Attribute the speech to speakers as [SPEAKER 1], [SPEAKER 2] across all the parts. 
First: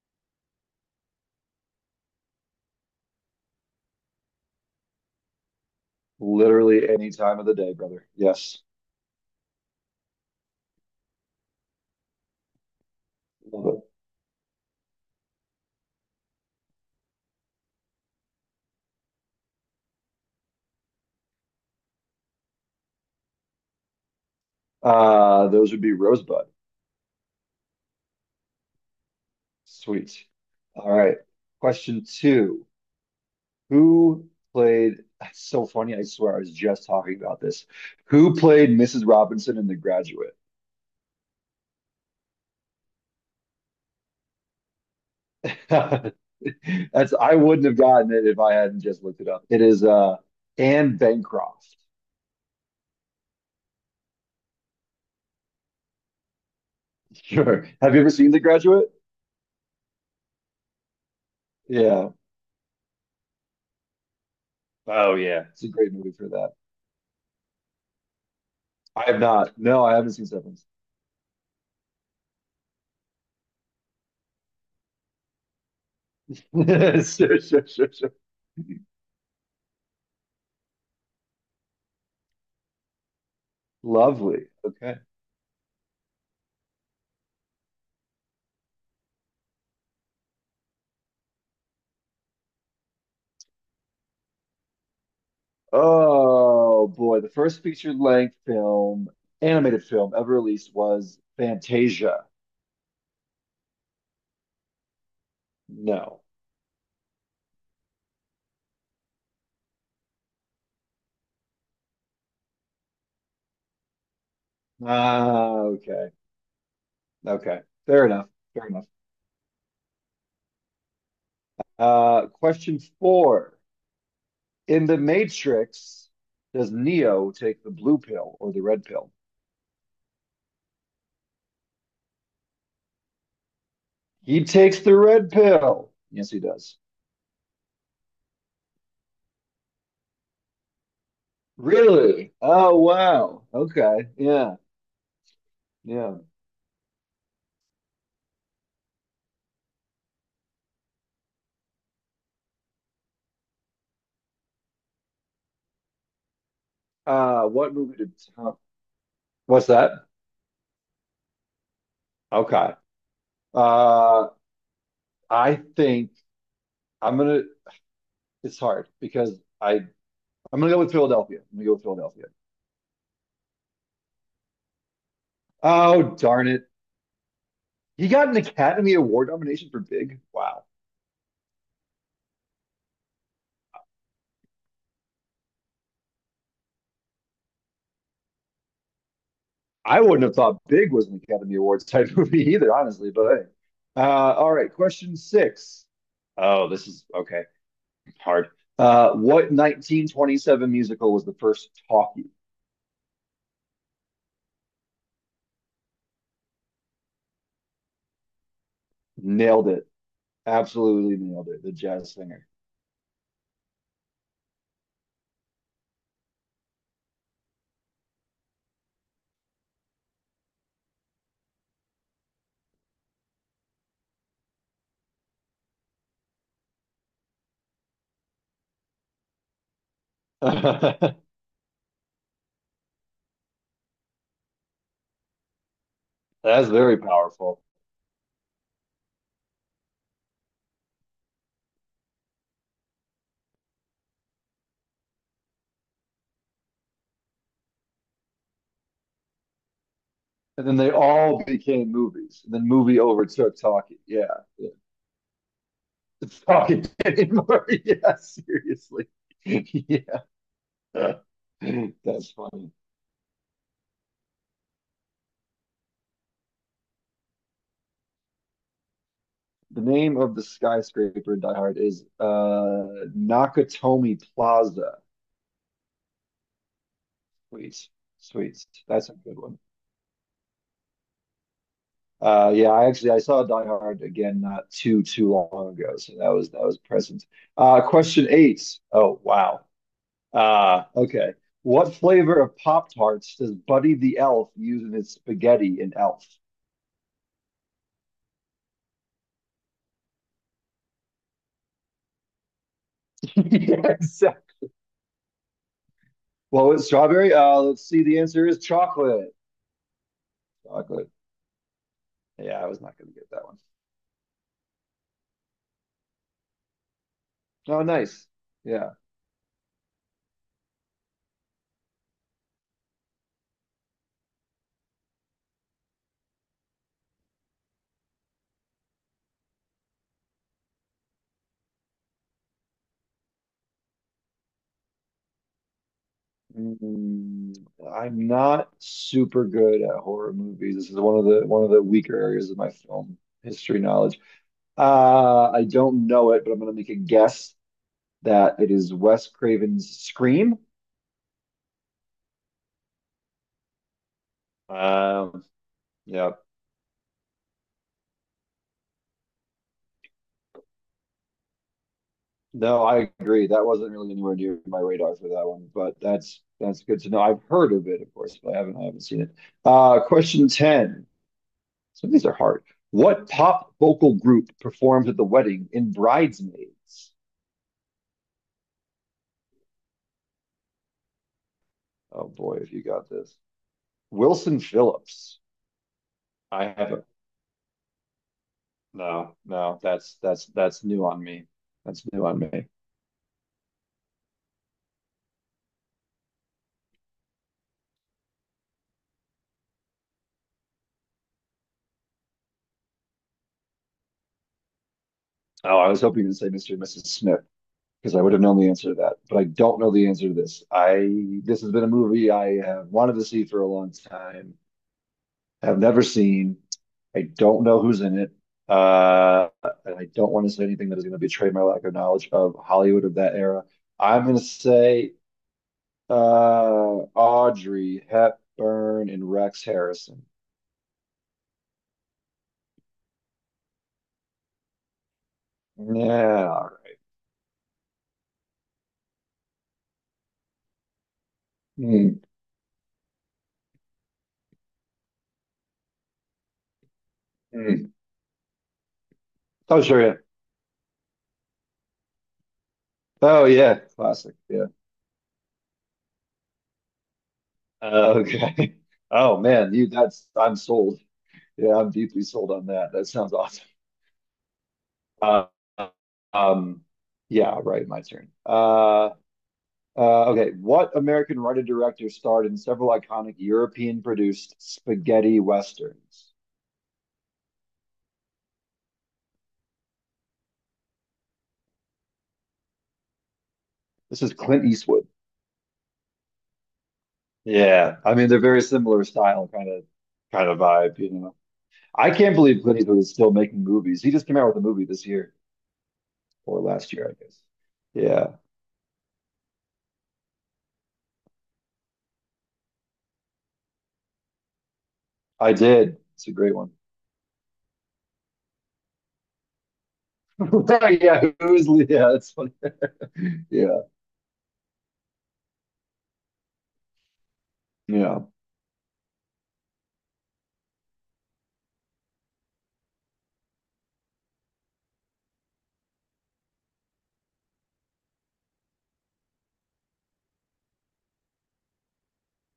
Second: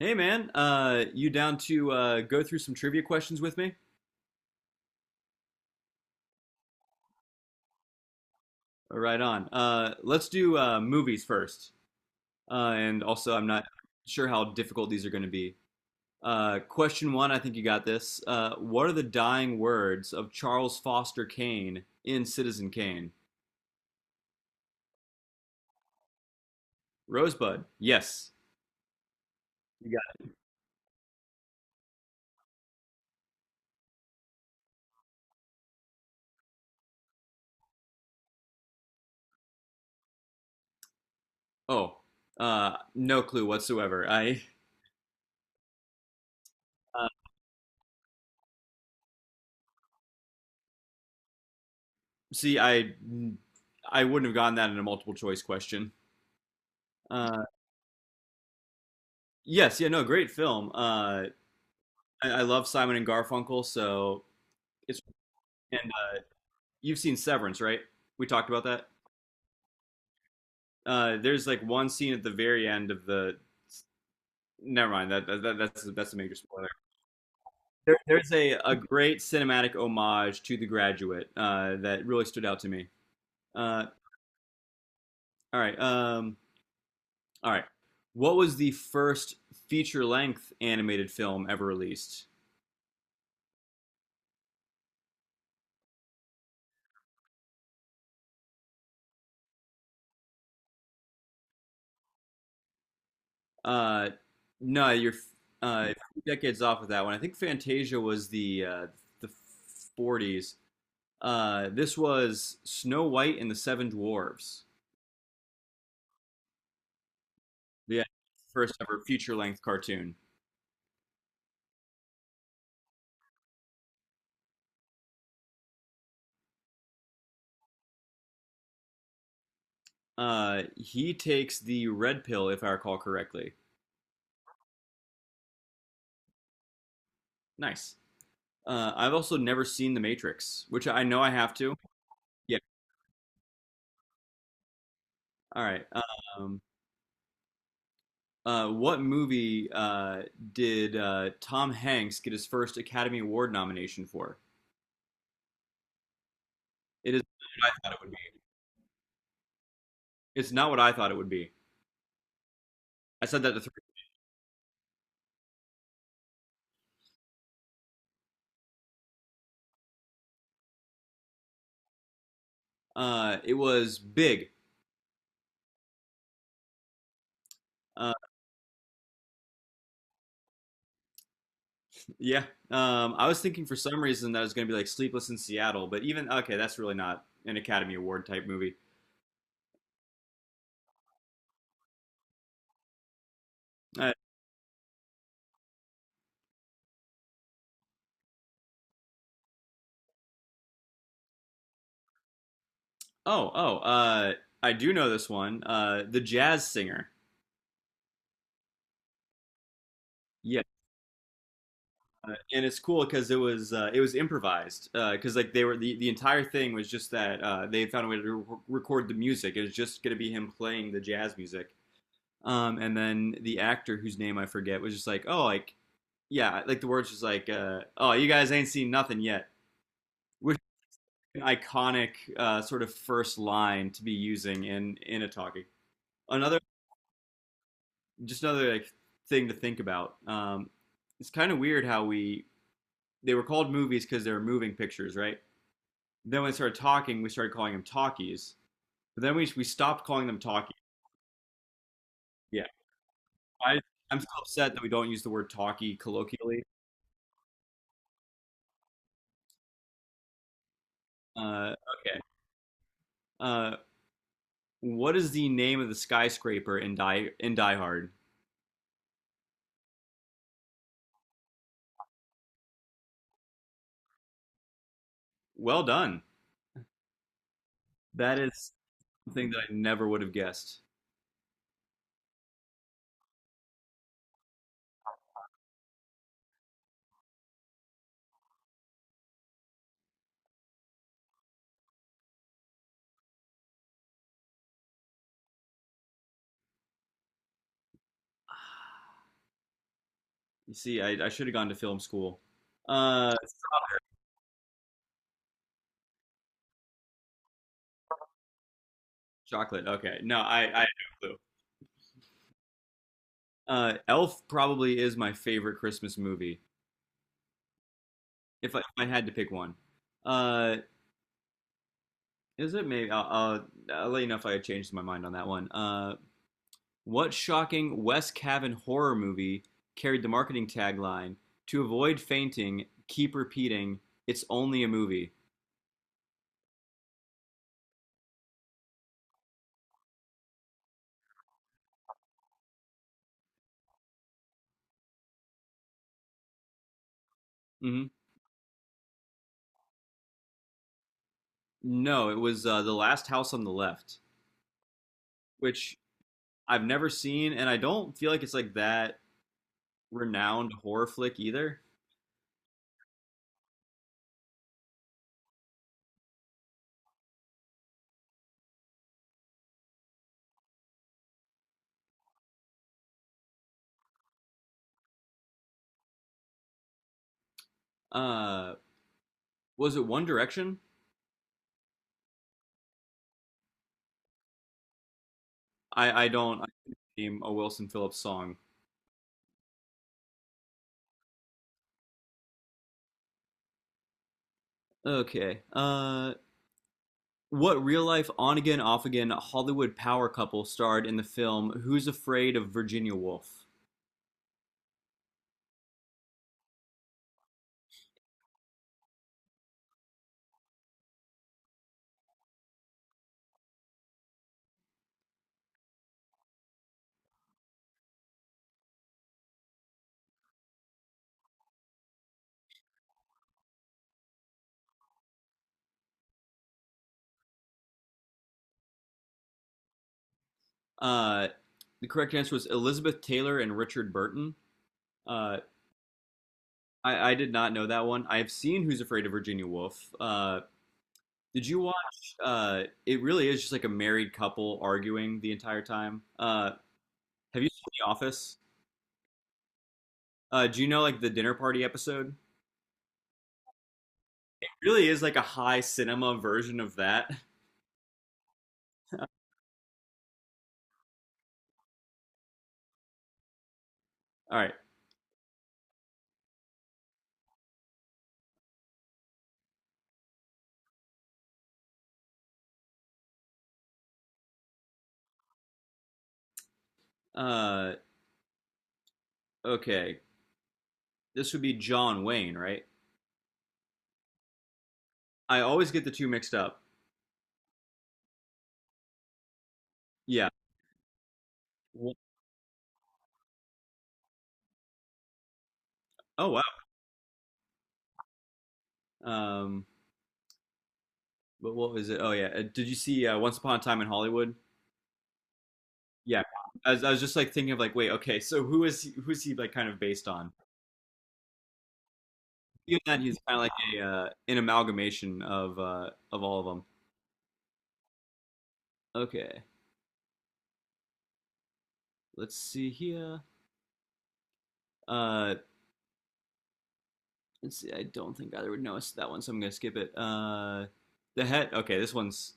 [SPEAKER 1] Hey man, you down to go through some trivia questions with me?
[SPEAKER 2] Literally any time of the day, brother. Yes.
[SPEAKER 1] Right on. Let's do movies first. And also, I'm not
[SPEAKER 2] Love it.
[SPEAKER 1] sure how difficult these are going to be. Question one, I think you got this. What are the dying words of Charles Foster Kane in Citizen Kane?
[SPEAKER 2] Those would be Rosebud.
[SPEAKER 1] Rosebud. Yes. You got
[SPEAKER 2] Sweet.
[SPEAKER 1] it.
[SPEAKER 2] All right. Question two. Who that's so funny, I swear I was just talking about this. Who played Mrs. Robinson in The Graduate?
[SPEAKER 1] Oh, no clue whatsoever. I uh,
[SPEAKER 2] That's, I wouldn't have gotten it if I hadn't just looked it up. It is Anne Bancroft.
[SPEAKER 1] See. I wouldn't have gotten that in a multiple choice question. Uh,
[SPEAKER 2] Sure. Have you ever seen The Graduate?
[SPEAKER 1] yes. Yeah. No. Great film.
[SPEAKER 2] Yeah.
[SPEAKER 1] I love Simon and Garfunkel, so it's
[SPEAKER 2] Oh yeah. It's a
[SPEAKER 1] and
[SPEAKER 2] great movie for that.
[SPEAKER 1] you've seen Severance, right? We talked about that.
[SPEAKER 2] I have not. No, I haven't seen Severance.
[SPEAKER 1] There's like one scene at the very end of the. Never mind. That's a major spoiler.
[SPEAKER 2] Sure, sure, sure,
[SPEAKER 1] There,
[SPEAKER 2] sure.
[SPEAKER 1] there's a great cinematic homage to The Graduate that really stood out to me. Uh,
[SPEAKER 2] Lovely. Okay.
[SPEAKER 1] all right. All right. What was the first feature length animated film ever released?
[SPEAKER 2] Oh boy, the first feature-length film, animated film ever released was Fantasia.
[SPEAKER 1] Uh, no, you're uh,
[SPEAKER 2] No.
[SPEAKER 1] decades off with that one. I think Fantasia was the 40s. This was Snow White and the Seven Dwarves,
[SPEAKER 2] Ah, okay. Okay.
[SPEAKER 1] the
[SPEAKER 2] Fair enough. Fair
[SPEAKER 1] first
[SPEAKER 2] enough.
[SPEAKER 1] ever feature length cartoon.
[SPEAKER 2] Question four. In The Matrix, does Neo take the blue pill or the red pill?
[SPEAKER 1] He takes the red pill, if I recall correctly.
[SPEAKER 2] He takes the red pill. Yes, he does.
[SPEAKER 1] Nice. I've also never seen The Matrix, which I know I have to.
[SPEAKER 2] Really?
[SPEAKER 1] Yeah.
[SPEAKER 2] Oh, wow. Okay. Yeah.
[SPEAKER 1] All right.
[SPEAKER 2] Yeah.
[SPEAKER 1] Um, what movie did Tom Hanks get his first Academy Award nomination for? It is not what I
[SPEAKER 2] What
[SPEAKER 1] thought
[SPEAKER 2] movie
[SPEAKER 1] it would
[SPEAKER 2] did
[SPEAKER 1] be.
[SPEAKER 2] Tom— What's that?
[SPEAKER 1] It's not what I thought it would be.
[SPEAKER 2] Okay.
[SPEAKER 1] I said that to three.
[SPEAKER 2] Uh, I think I'm gonna. It's hard because I'm gonna go with Philadelphia.
[SPEAKER 1] It was Big.
[SPEAKER 2] Oh darn it! He
[SPEAKER 1] Uh,
[SPEAKER 2] got an Academy Award nomination for Big. Wow.
[SPEAKER 1] Yeah. I was thinking for some reason that it was going to be like Sleepless in Seattle, but even okay, that's really not an Academy Award type movie.
[SPEAKER 2] I wouldn't have thought Big was an Academy Awards type movie either, honestly. But hey.
[SPEAKER 1] Uh,
[SPEAKER 2] Uh, all right, question six. Oh, this is okay. Hard. What 1927 musical was the first talkie?
[SPEAKER 1] oh, oh, I do know this one. The Jazz Singer.
[SPEAKER 2] Nailed it.
[SPEAKER 1] Yeah,
[SPEAKER 2] Absolutely nailed it. The Jazz Singer.
[SPEAKER 1] and it's cool because it was improvised because like the entire thing was just that they found a way to record the music. It was just going to be him playing the jazz music, and then the actor whose name I forget was just like, oh, like yeah, like the words just like, oh, you guys ain't seen nothing yet, iconic sort of first line to be using in a talkie. Another
[SPEAKER 2] That's very powerful.
[SPEAKER 1] Just another like thing to think about. It's kind of weird how we they were called movies because they were moving pictures, right? Then when we started talking, we started calling them talkies. But then we stopped calling them
[SPEAKER 2] And
[SPEAKER 1] talkies.
[SPEAKER 2] then they all became movies. And
[SPEAKER 1] Yeah,
[SPEAKER 2] then movie overtook
[SPEAKER 1] I,
[SPEAKER 2] talkie.
[SPEAKER 1] I'm
[SPEAKER 2] Yeah.
[SPEAKER 1] still
[SPEAKER 2] Yeah.
[SPEAKER 1] upset that we don't use the word talkie
[SPEAKER 2] It's
[SPEAKER 1] colloquially.
[SPEAKER 2] talkie anymore. Yeah, seriously. Yeah.
[SPEAKER 1] Uh, okay.
[SPEAKER 2] That's funny.
[SPEAKER 1] Uh, what is the name of the skyscraper in Die Hard?
[SPEAKER 2] The name of the skyscraper in Die Hard is Nakatomi Plaza.
[SPEAKER 1] Well done.
[SPEAKER 2] Sweet.
[SPEAKER 1] That
[SPEAKER 2] Sweet.
[SPEAKER 1] is
[SPEAKER 2] That's a good
[SPEAKER 1] something that
[SPEAKER 2] one.
[SPEAKER 1] I never would have guessed.
[SPEAKER 2] Yeah, I actually I saw Die Hard again not too long ago, so that was present. Question eight. Oh wow. Okay. What flavor of Pop Tarts does Buddy the Elf use in his spaghetti in Elf?
[SPEAKER 1] You see, I should have gone to film school. Uh,
[SPEAKER 2] Yes. Well, it's strawberry. Let's see. The answer is chocolate.
[SPEAKER 1] Chocolate. Okay, no, I have
[SPEAKER 2] Chocolate.
[SPEAKER 1] no clue.
[SPEAKER 2] Yeah, I was not going to get that one.
[SPEAKER 1] Elf probably is my favorite Christmas movie.
[SPEAKER 2] Oh, nice.
[SPEAKER 1] If I, if
[SPEAKER 2] Yeah.
[SPEAKER 1] I had to pick one, uh, is it maybe? I'll let you know if I changed my mind on that one. What shocking West Cavan horror movie carried the marketing tagline "To avoid fainting, keep repeating, it's only a movie."
[SPEAKER 2] Mm, I'm not super good at horror movies. This is one of the weaker areas of my film history knowledge. I don't know it, but I'm going to make a guess
[SPEAKER 1] hmm
[SPEAKER 2] that it is Wes Craven's Scream.
[SPEAKER 1] No, it was The Last House on the Left,
[SPEAKER 2] Um,
[SPEAKER 1] which
[SPEAKER 2] yeah.
[SPEAKER 1] I've never seen, and I don't feel like it's like that renowned horror flick either.
[SPEAKER 2] No, I agree. That wasn't really anywhere near my radar for that one, but that's good to know. I've heard of it, of course, but I haven't seen it. Question 10. Some of these are hard. What pop vocal group performed at the wedding in Bridesmaids?
[SPEAKER 1] Uh, was it One Direction?
[SPEAKER 2] Oh boy, if you got this. Wilson Phillips.
[SPEAKER 1] I don't I
[SPEAKER 2] I haven't.
[SPEAKER 1] name a Wilson Phillips song.
[SPEAKER 2] No, no, that's that's new on me. That's new on me.
[SPEAKER 1] Okay. What real life on again off again Hollywood power couple starred in the film Who's Afraid of Virginia Woolf?
[SPEAKER 2] Oh, I was hoping to say Mr. and Mrs. Smith, because I would have known the answer to that. But I don't know the answer to this. I this has been a movie I have wanted to see for a long time. Have never seen. I don't know who's in it. Uh, and I don't want to say anything that is going to betray my lack of knowledge of Hollywood of that era. I'm going to say uh, Audrey Hepburn and Rex Harrison.
[SPEAKER 1] Uh, the correct answer was Elizabeth Taylor and Richard Burton. Uh,
[SPEAKER 2] Yeah.
[SPEAKER 1] I did not know that one. I've seen Who's Afraid of Virginia Woolf. Did you
[SPEAKER 2] Hmm.
[SPEAKER 1] watch? It really is just like a married couple arguing the entire time. Have you seen
[SPEAKER 2] Hmm.
[SPEAKER 1] The Office?
[SPEAKER 2] Oh, sure. Yeah.
[SPEAKER 1] Do you know like the dinner party episode?
[SPEAKER 2] Oh, yeah. Classic. Yeah.
[SPEAKER 1] Really is like a high cinema version of that.
[SPEAKER 2] Okay.
[SPEAKER 1] All
[SPEAKER 2] Oh, man. That's, I'm sold. Yeah, I'm deeply sold on that. That sounds awesome.
[SPEAKER 1] right.
[SPEAKER 2] Uh, um, yeah, right. My turn. Okay. What American writer director starred in several iconic European produced spaghetti westerns?
[SPEAKER 1] Uh, okay. This would be John Wayne, right?
[SPEAKER 2] This is Clint Eastwood.
[SPEAKER 1] I always get the two mixed up.
[SPEAKER 2] Yeah, I mean they're very similar style,
[SPEAKER 1] Yeah.
[SPEAKER 2] kind of vibe. You know, I
[SPEAKER 1] Wh-
[SPEAKER 2] can't believe Clint Eastwood is still making movies. He just came out with a movie this year
[SPEAKER 1] Oh
[SPEAKER 2] or
[SPEAKER 1] wow.
[SPEAKER 2] last year, I guess. Yeah,
[SPEAKER 1] Um, but what was it? Oh yeah. Did you see Once Upon a Time in Hollywood?
[SPEAKER 2] I did. It's a
[SPEAKER 1] Yeah.
[SPEAKER 2] great one.
[SPEAKER 1] I was just like thinking of like, wait, okay, so who's he like kind of based on?
[SPEAKER 2] Yeah? That's funny.
[SPEAKER 1] Even then, he's kind of
[SPEAKER 2] Yeah,
[SPEAKER 1] like a an amalgamation of of all of them.
[SPEAKER 2] yeah.
[SPEAKER 1] Okay. Let's see here. Uh, Let's see, I don't think either would notice that one, so I'm gonna skip it. The head. Okay. this one's.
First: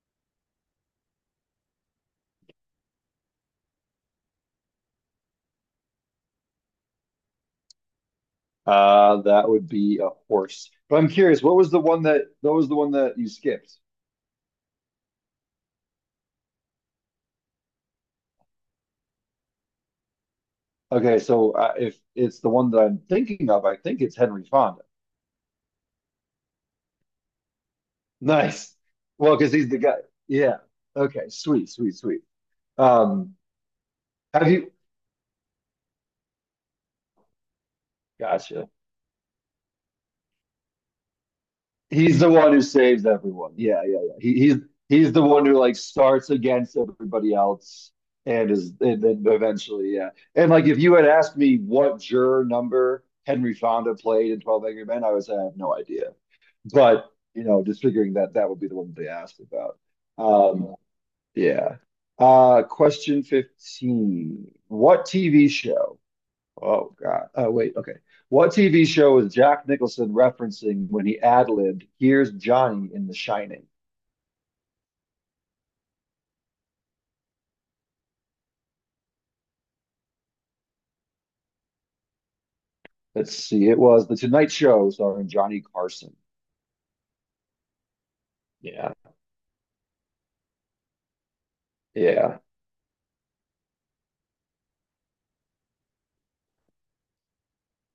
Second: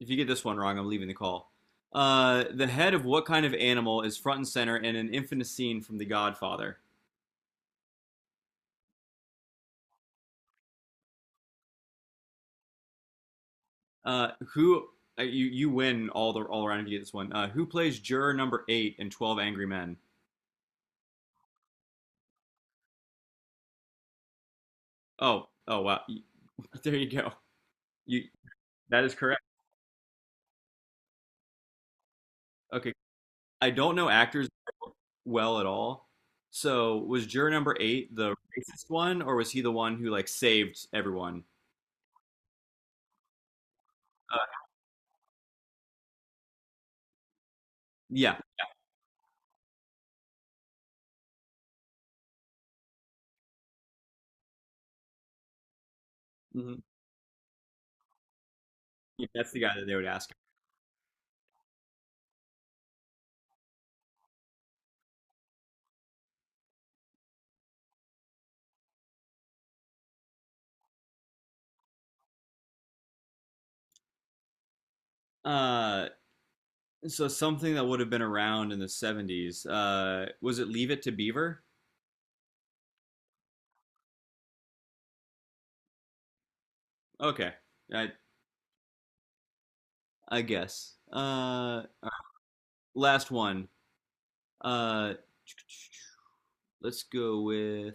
[SPEAKER 1] If you get this one wrong, I'm leaving the call. The head of what kind of animal is front and center in an infamous scene from The Godfather?
[SPEAKER 2] That would be a horse. But I'm curious, what was the one that you skipped?
[SPEAKER 1] Who You win all around if you get this one. Who plays juror number 8 in 12 Angry Men?
[SPEAKER 2] Okay, so if it's the one that I'm thinking of, I think it's Henry Fonda.
[SPEAKER 1] Oh, oh wow, there you go. You
[SPEAKER 2] Nice.
[SPEAKER 1] That is
[SPEAKER 2] Well,
[SPEAKER 1] correct.
[SPEAKER 2] because he's the guy. Yeah. Okay. Sweet. Sweet. Sweet.
[SPEAKER 1] Okay,
[SPEAKER 2] Um,
[SPEAKER 1] I don't know actors
[SPEAKER 2] have you?
[SPEAKER 1] well at all. So was juror number 8 the
[SPEAKER 2] Gotcha.
[SPEAKER 1] racist one, or was he the one who like saved everyone?
[SPEAKER 2] He's the one who saves everyone. Yeah, yeah, yeah. He, he's
[SPEAKER 1] Uh,
[SPEAKER 2] he's the one who like starts against everybody else
[SPEAKER 1] yeah.
[SPEAKER 2] and is and then eventually, yeah. And like if you had asked me what juror number Henry Fonda played in Twelve Angry Men, I would say I have no idea.
[SPEAKER 1] hmm
[SPEAKER 2] But you know, just figuring that that would be the one they
[SPEAKER 1] yeah,
[SPEAKER 2] asked
[SPEAKER 1] that's the guy
[SPEAKER 2] about.
[SPEAKER 1] that they would ask.
[SPEAKER 2] Um, yeah. Question 15. What TV show Oh God. Oh wait. Okay. What TV show is Jack Nicholson referencing when he ad-libbed "Here's Johnny" in The Shining?
[SPEAKER 1] Uh, so something that would have been around in the 70s. Was it Leave It to Beaver?
[SPEAKER 2] Let's see. It was The Tonight Show starring Johnny Carson.
[SPEAKER 1] Okay, I
[SPEAKER 2] Yeah.
[SPEAKER 1] I guess. Right,
[SPEAKER 2] Yeah.
[SPEAKER 1] last one. Uh, let's go with.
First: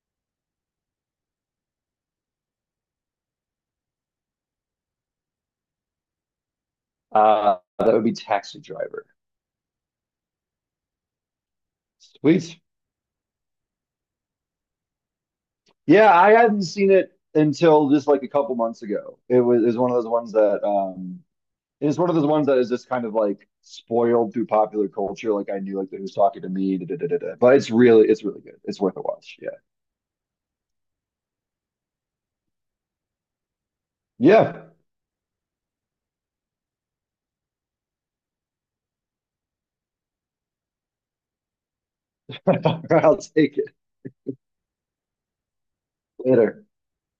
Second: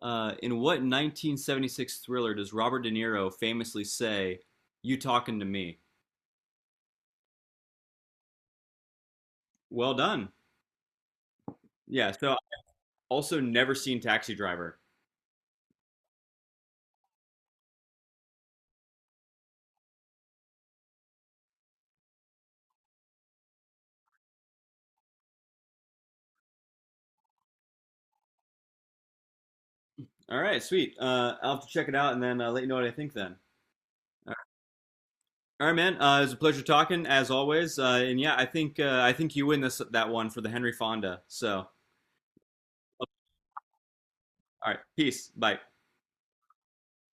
[SPEAKER 1] In what 1976 thriller does Robert De Niro famously say, "You talking to me"?
[SPEAKER 2] That would be Taxi Driver.
[SPEAKER 1] Well done. Yeah, so
[SPEAKER 2] Sweet.
[SPEAKER 1] also never seen Taxi Driver.
[SPEAKER 2] Yeah, I hadn't seen it until just like a couple months ago. It was one of those ones that it's one of those ones that is just kind of like spoiled through popular culture. Like I knew like who's talking to me, da, da, da, da, da. But it's really good. It's worth a watch. Yeah.
[SPEAKER 1] All right, sweet. I'll have to check it out and then let you know what I think then. All right.
[SPEAKER 2] Yeah.
[SPEAKER 1] All right, man. It was a pleasure talking as always. And yeah, I think you win this that one for the Henry Fonda. So, all
[SPEAKER 2] I'll take it
[SPEAKER 1] right, peace. Bye.
[SPEAKER 2] later.